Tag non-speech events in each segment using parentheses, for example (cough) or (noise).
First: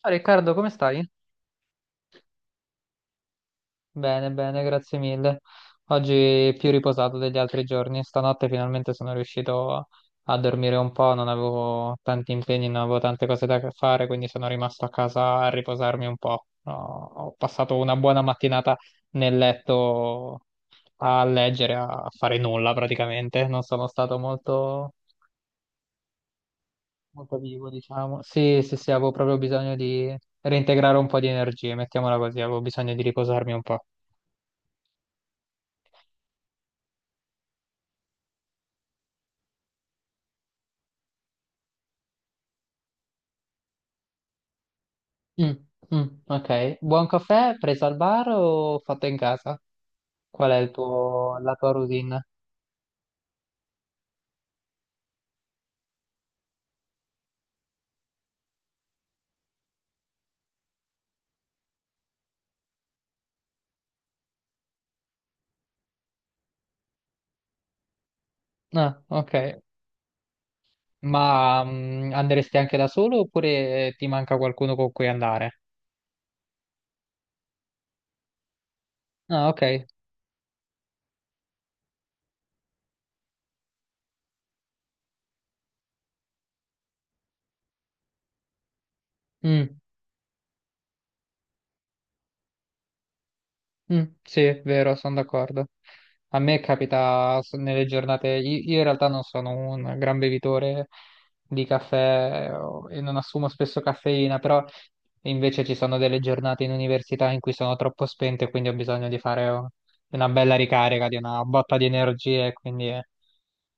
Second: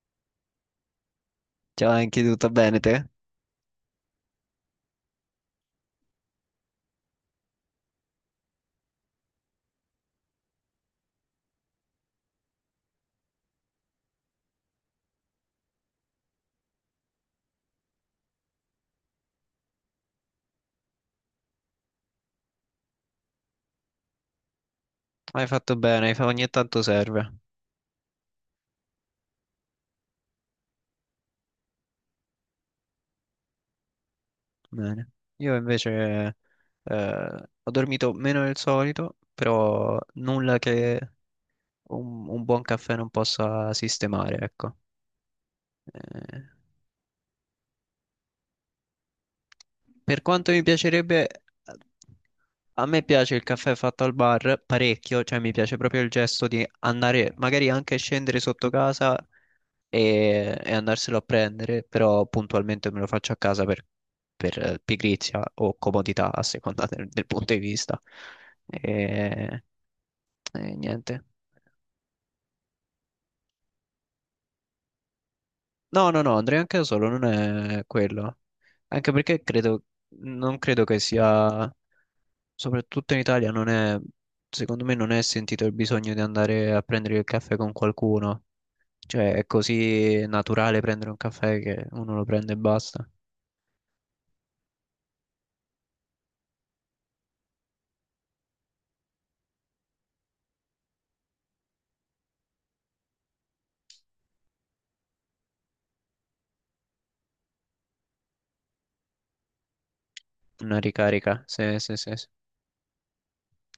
Ciao Riccardo, come stai? Ciao, anche tutto bene te? Bene, bene, grazie mille. Oggi più riposato degli altri giorni. Stanotte finalmente sono riuscito a dormire un po', non avevo tanti impegni, non avevo tante cose da fare, quindi sono rimasto a casa a riposarmi un po'. Ho passato una buona mattinata nel letto a leggere, a fare nulla praticamente. Non sono stato molto, Hai fatto bene, ogni tanto serve. molto vivo, diciamo. Sì, sì, sì, avevo proprio bisogno di reintegrare un po' di energie, mettiamola così, avevo bisogno di riposarmi un po'. Bene. Io invece ho dormito meno del solito, però nulla che un buon caffè non possa sistemare, ecco. Mm, mm, Eh, ok. Buon caffè preso al bar o fatto in casa? per Qual quanto è mi il piacerebbe, tuo, la tua routine? a me piace il caffè fatto al bar parecchio, cioè mi piace proprio il gesto di andare, magari anche scendere sotto casa e andarselo a prendere, però puntualmente me lo faccio a casa per pigrizia o comodità a seconda del punto di vista. Ah, ok. E, e niente. Ma andresti anche da solo oppure ti manca qualcuno con cui andare? No, no, no, andrei anche da solo, non è quello. Anche perché Ah, credo, ok. non credo che sia, soprattutto in Italia, non è, secondo me non è sentito il bisogno di andare a prendere il caffè con qualcuno. Cioè, è Mm. così naturale prendere un caffè che uno lo prende e basta. Mm, sì, è vero, sono d'accordo. A me capita nelle giornate, io in realtà non sono un gran bevitore di caffè e non assumo spesso caffeina, però invece ci sono delle giornate in università in cui sono troppo spento e quindi ho bisogno di fare oh, una bella Una ricarica, di una ricarica, botta sì, di sì, sì. Sì. energie, e quindi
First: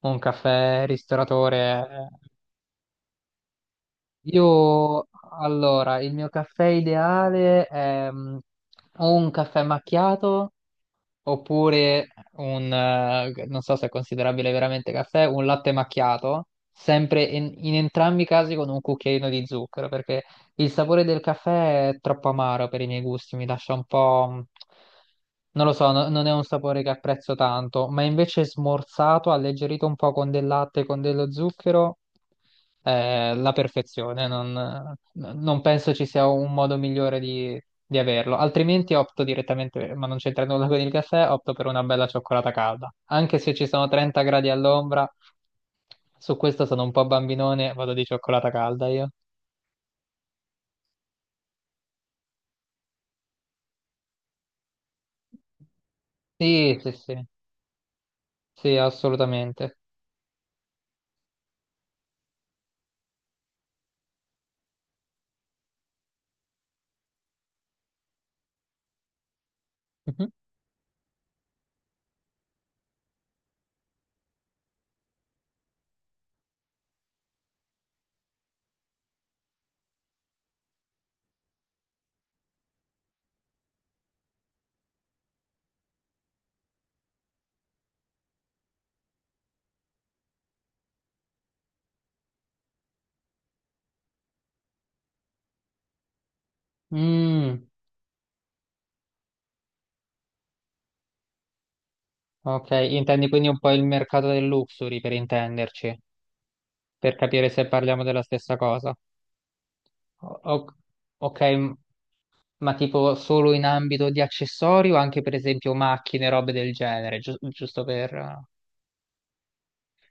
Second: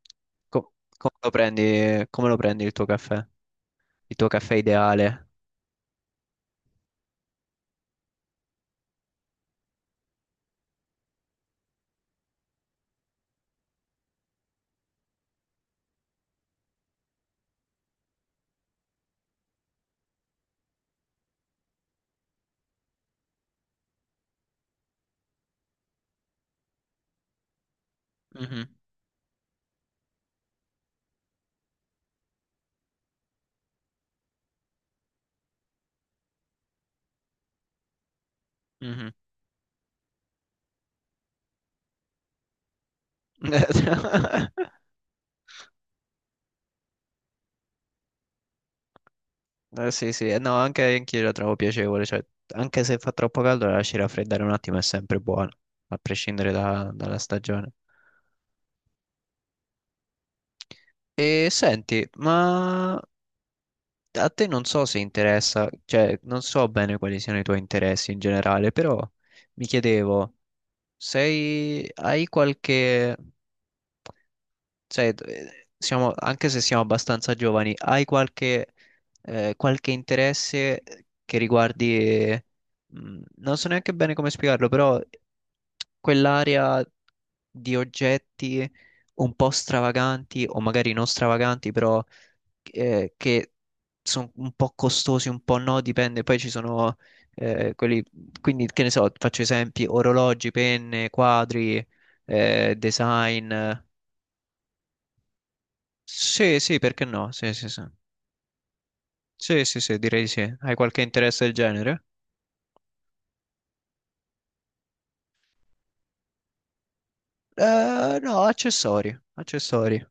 un caffè Come lo ristoratore. prendi, eh. come lo prendi il tuo caffè? Il tuo caffè Io, ideale? allora, il mio caffè ideale è o un caffè macchiato oppure un, non so se è considerabile veramente caffè, un latte macchiato, sempre in entrambi i casi con un cucchiaino di zucchero, perché il sapore del caffè è troppo amaro per i miei gusti, mi lascia un po', non lo so, non è un sapore che apprezzo tanto, ma invece Mhm, smorzato, alleggerito un po' con del latte, con dello zucchero, è la perfezione. Non penso ci sia un modo migliore di averlo. Altrimenti mhm. opto direttamente, ma non c'entra nulla con il caffè, opto per una bella cioccolata calda. Anche se ci sono 30 gradi (laughs) all'ombra, su questo sono un po' bambinone, vado di cioccolata calda io. Sì, sì, no, anche anch'io la trovo piacevole, cioè, anche se fa troppo caldo, la lasci raffreddare un attimo è sempre buono, a prescindere Sì, sì, dalla sì. stagione. Sì, assolutamente. E senti, ma a te non so se interessa, cioè, non so bene quali siano i tuoi interessi in generale, però mi Mhm. chiedevo, sei, hai qualche sai, siamo, anche se siamo abbastanza giovani, hai qualche, qualche interesse che riguardi, non so neanche bene come spiegarlo, però quell'area di oggetti un po' stravaganti o magari non stravaganti, però che sono un po' costosi, un po' no, dipende. Poi ci sono Mm, quelli, quindi che ne so, faccio esempi, orologi, penne, quadri, ok, intendi quindi design. un po' il mercato del luxury per intenderci, Sì, sì, perché per no? capire Sì, se sì, sì. parliamo della stessa cosa. Sì, sì, sì, direi di O- sì. o- Hai qualche ok, interesse del genere? ma tipo solo in ambito di accessori o anche per esempio macchine, robe del genere, giusto No, per. accessori, accessori.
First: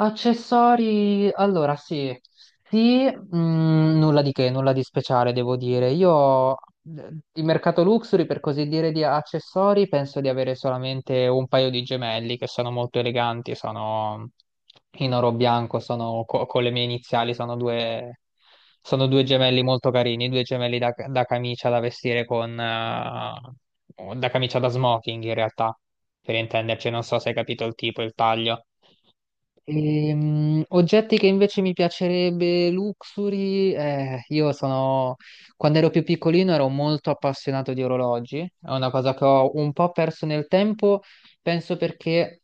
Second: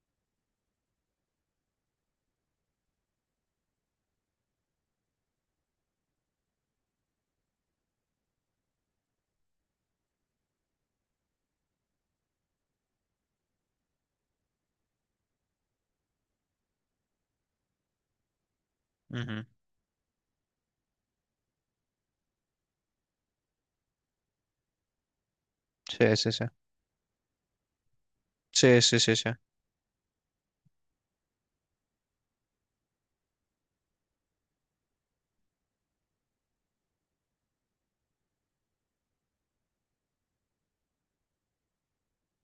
Accessori, allora sì, sì, nulla di che, nulla di speciale devo dire. Io di mercato luxury, per così dire, di accessori, penso di avere solamente un paio di gemelli che sono molto eleganti, sono in oro bianco, sono con le mie iniziali, sono due Mhm. gemelli molto carini, due gemelli da camicia da vestire da camicia da smoking in realtà, Sì, sì, per sì. intenderci, non so se hai capito il tipo, il taglio. Sì, sì, sì, sì. Oggetti che invece mi piacerebbe, luxury, io sono, quando ero più piccolino ero molto appassionato di orologi, è una cosa che ho un po' perso nel tempo, penso perché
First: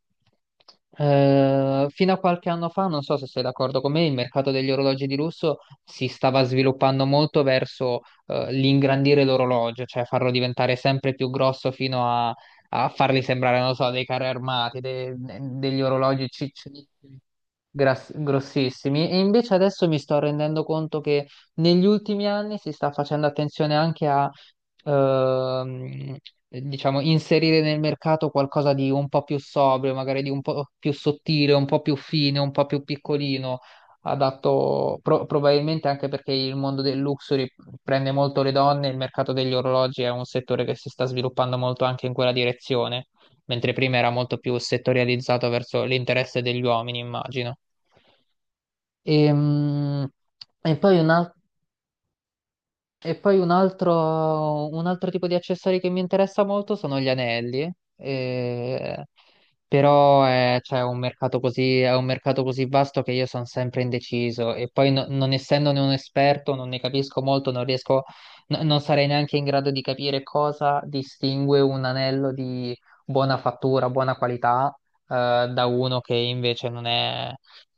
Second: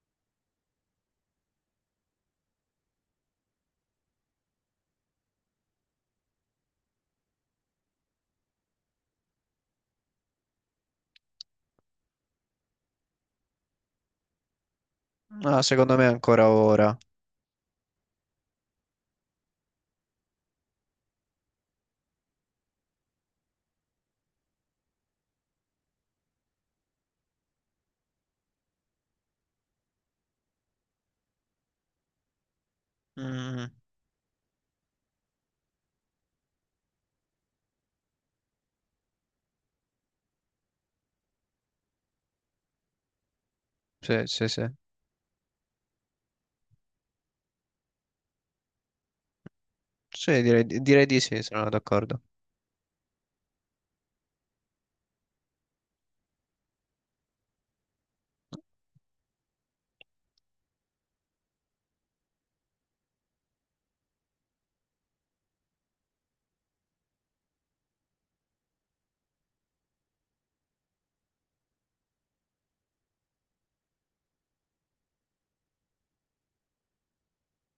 fino a qualche anno fa, non so se sei d'accordo con me, il mercato degli orologi di lusso si stava sviluppando molto verso l'ingrandire l'orologio, cioè farlo diventare sempre più grosso fino a farli sembrare, non lo so, dei carri armati, No, degli secondo me orologi ancora ora. ciccionissimi, grossissimi. E invece adesso mi sto rendendo conto che negli ultimi anni si sta facendo attenzione anche a, ehm, diciamo, inserire nel mercato qualcosa di un po' più sobrio, magari di un po' più sottile, un po' più fine, un po' più piccolino Mhm. adatto probabilmente anche perché il mondo del luxury prende molto le donne, il mercato degli orologi è un settore che si sta sviluppando molto anche in quella direzione, mentre prima era Sì, molto sì, più sì. settorializzato verso l'interesse degli uomini, immagino. Ehm, Sì, direi, E, poi direi un di altro sì, sono d'accordo. e poi un altro tipo di accessori che mi interessa molto sono gli anelli, eh, però è, cioè, un mercato così, è un mercato così vasto che io sono sempre indeciso e poi non essendone un esperto non ne capisco molto, non riesco, non sarei neanche in grado di capire cosa distingue un anello di buona fattura, buona qualità, da uno che invece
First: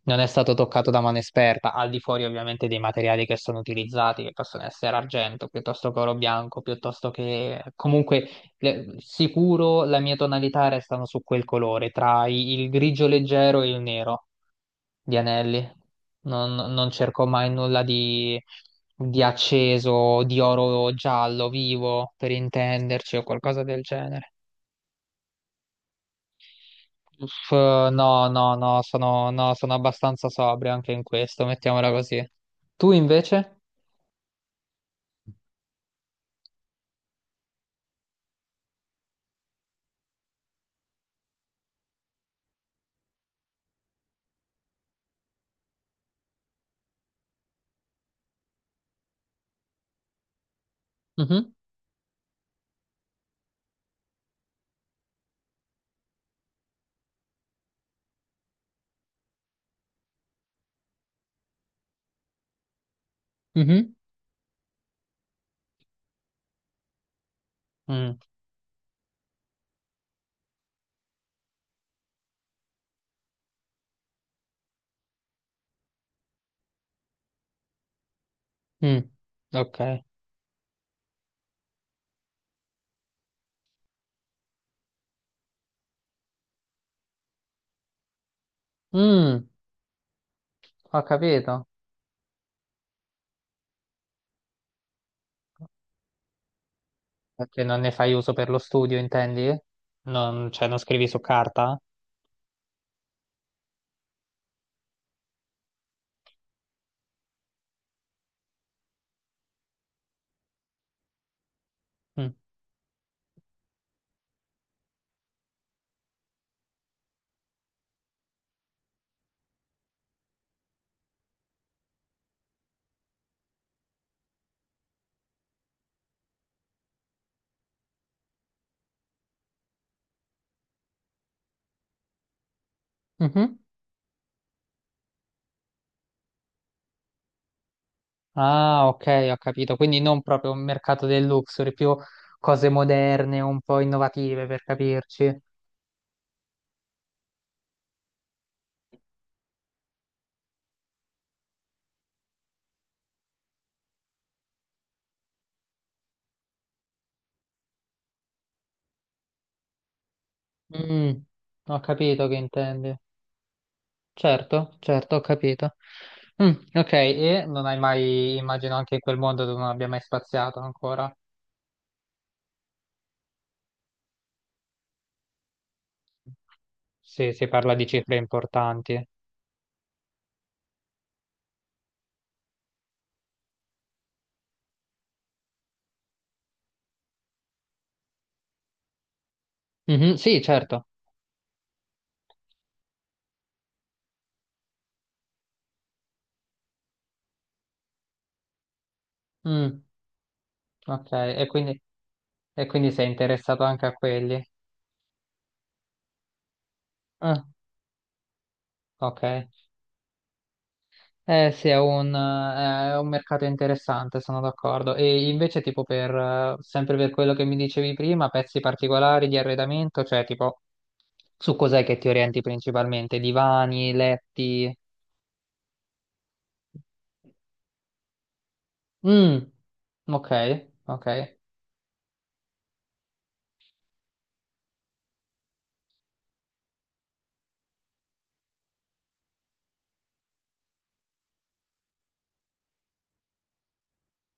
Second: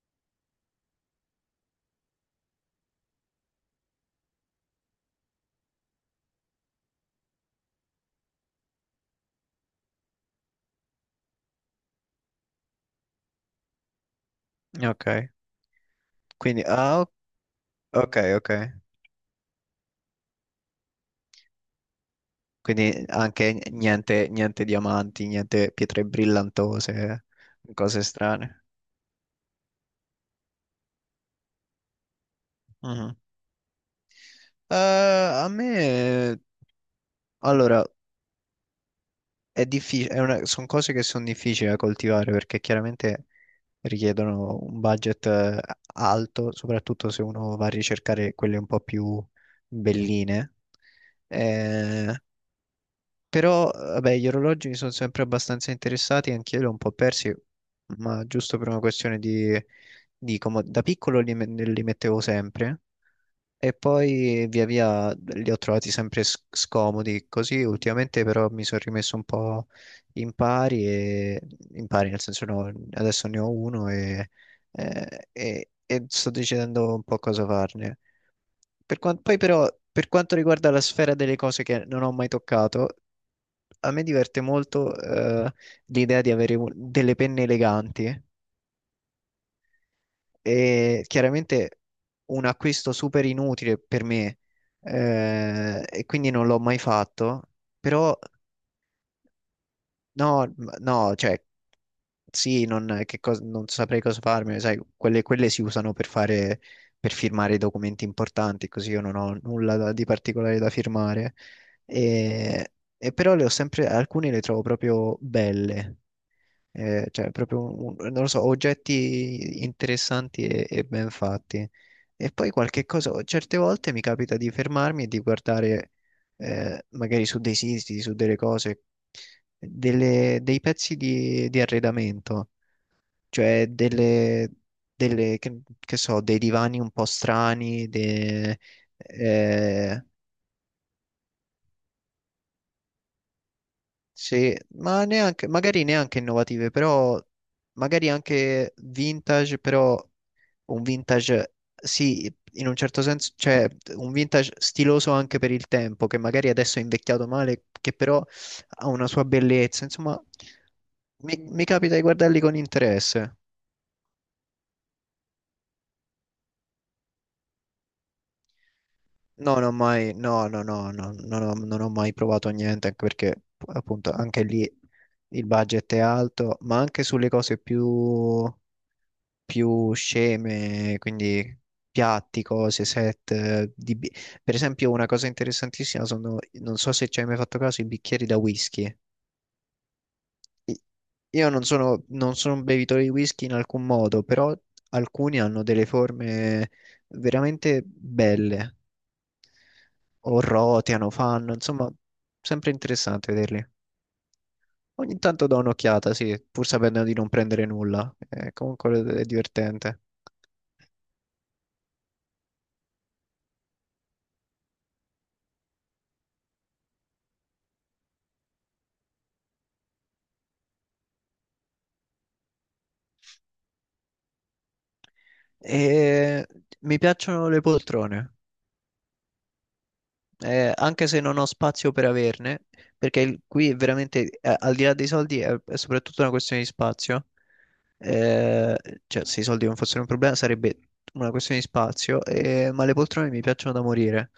non è stato toccato da mano esperta, al di fuori ovviamente dei materiali che sono utilizzati, che possono essere argento, piuttosto che oro bianco, piuttosto che. Comunque, sicuro la mia tonalità restano su quel colore, tra il grigio leggero e il nero di Ok, anelli. Non, quindi, non ah, o- cerco mai nulla ok, ok. di acceso, di oro giallo vivo, per Quindi intenderci, o anche qualcosa del niente, genere. niente diamanti, niente pietre brillantose, Uff, eh, cose no, no, strane. no, sono, no, sono abbastanza sobrio anche in questo, mettiamola così. Tu invece? Eh, A me, allora, è difficile, sono cose che sono difficili da coltivare perché chiaramente richiedono un budget alto, soprattutto se uno va a ricercare quelle un po' più belline. Mhm, Eh, Però, vabbè, gli orologi mi sono sempre abbastanza interessati, anch'io li ho un po' persi, ma giusto per una questione di, da piccolo li mettevo sempre. E mhm, poi via via li ho trovati sempre scomodi così, mm, ultimamente però mi sono rimesso un po' in pari, e, in pari nel senso no, adesso ne ho uno e sto decidendo un po' cosa farne. mm, Però ok. per quanto riguarda la sfera delle cose che non ho mai toccato, a me diverte molto l'idea di avere delle penne eleganti. Mm, ho E capito. chiaramente un acquisto super inutile per me, e quindi non l'ho mai fatto, Perché non ne fai però uso per lo studio, intendi? Non, no, cioè, non scrivi no, su cioè carta? sì, non saprei cosa farmene, sai, quelle, quelle si usano per fare, per firmare i documenti importanti, così io non ho nulla di particolare da firmare, Mm, e, e però le ho sempre, alcune le trovo proprio belle. Cioè, proprio, non lo so, oggetti interessanti e ben fatti. E poi qualche cosa, certe volte mi capita di fermarmi e di guardare, magari su dei siti, su delle cose, dei pezzi di arredamento, mhm. cioè delle, che so, dei divani un po' strani, Ah, ok, ho capito. Quindi eh, non proprio un mercato del luxury, più cose moderne, un po' innovative, sì, per ma capirci. neanche, magari neanche innovative, però magari anche vintage, però un vintage, sì, in un certo senso, cioè un vintage stiloso anche per il tempo, che magari adesso è invecchiato male, che però ha una sua bellezza. Insomma, Mm, mi ho capita di capito che guardarli con intendi. interesse. Certo, certo, ho capito. Mm, ok, e non hai mai, immagino anche in quel mondo No, dove non non ho abbia mai mai, no, spaziato no, no, ancora, no, non ho mai provato niente, anche perché appunto anche lì il budget è alto, ma anche sulle se si cose parla di cifre più importanti. più sceme, quindi piatti, cose, set. Per esempio, una cosa interessantissima sono, non so se ci hai mai fatto caso, i bicchieri da whisky. Mhm, sì, I- certo. Io non sono, non sono un bevitore di whisky in alcun modo, però alcuni hanno delle forme veramente belle, Mm, o roteano, ok, e fanno, quindi, insomma, e sempre quindi sei interessante interessato vederli. anche a quelli. Ogni tanto do un'occhiata, sì, pur sapendo di non Ah, prendere nulla. Comunque è ok. divertente. Eh sì, è un mercato interessante, sono d'accordo. E invece tipo sempre per quello che mi dicevi prima, pezzi particolari di arredamento, cioè tipo su cos'è che ti orienti principalmente? Divani, letti? E mi piacciono le poltrone, Mm, ok, anche ok, se non ho spazio per averne, perché qui è veramente, al di là dei soldi, è soprattutto una questione di spazio. Eh, cioè, se i soldi non fossero un problema, sarebbe una questione di spazio, ma le poltrone mi piacciono da morire.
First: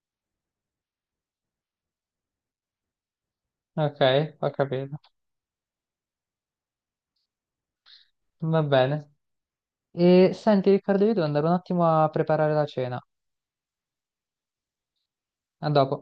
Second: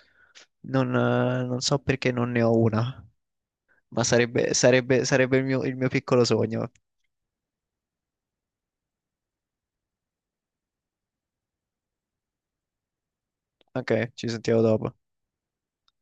Non, non so perché non ne ho una, ok, ma ho sarebbe, capito. Sarebbe il mio piccolo sogno. Va bene. E senti Riccardo, io devo andare un attimo a preparare la cena. Ok, ci sentiamo dopo. A dopo.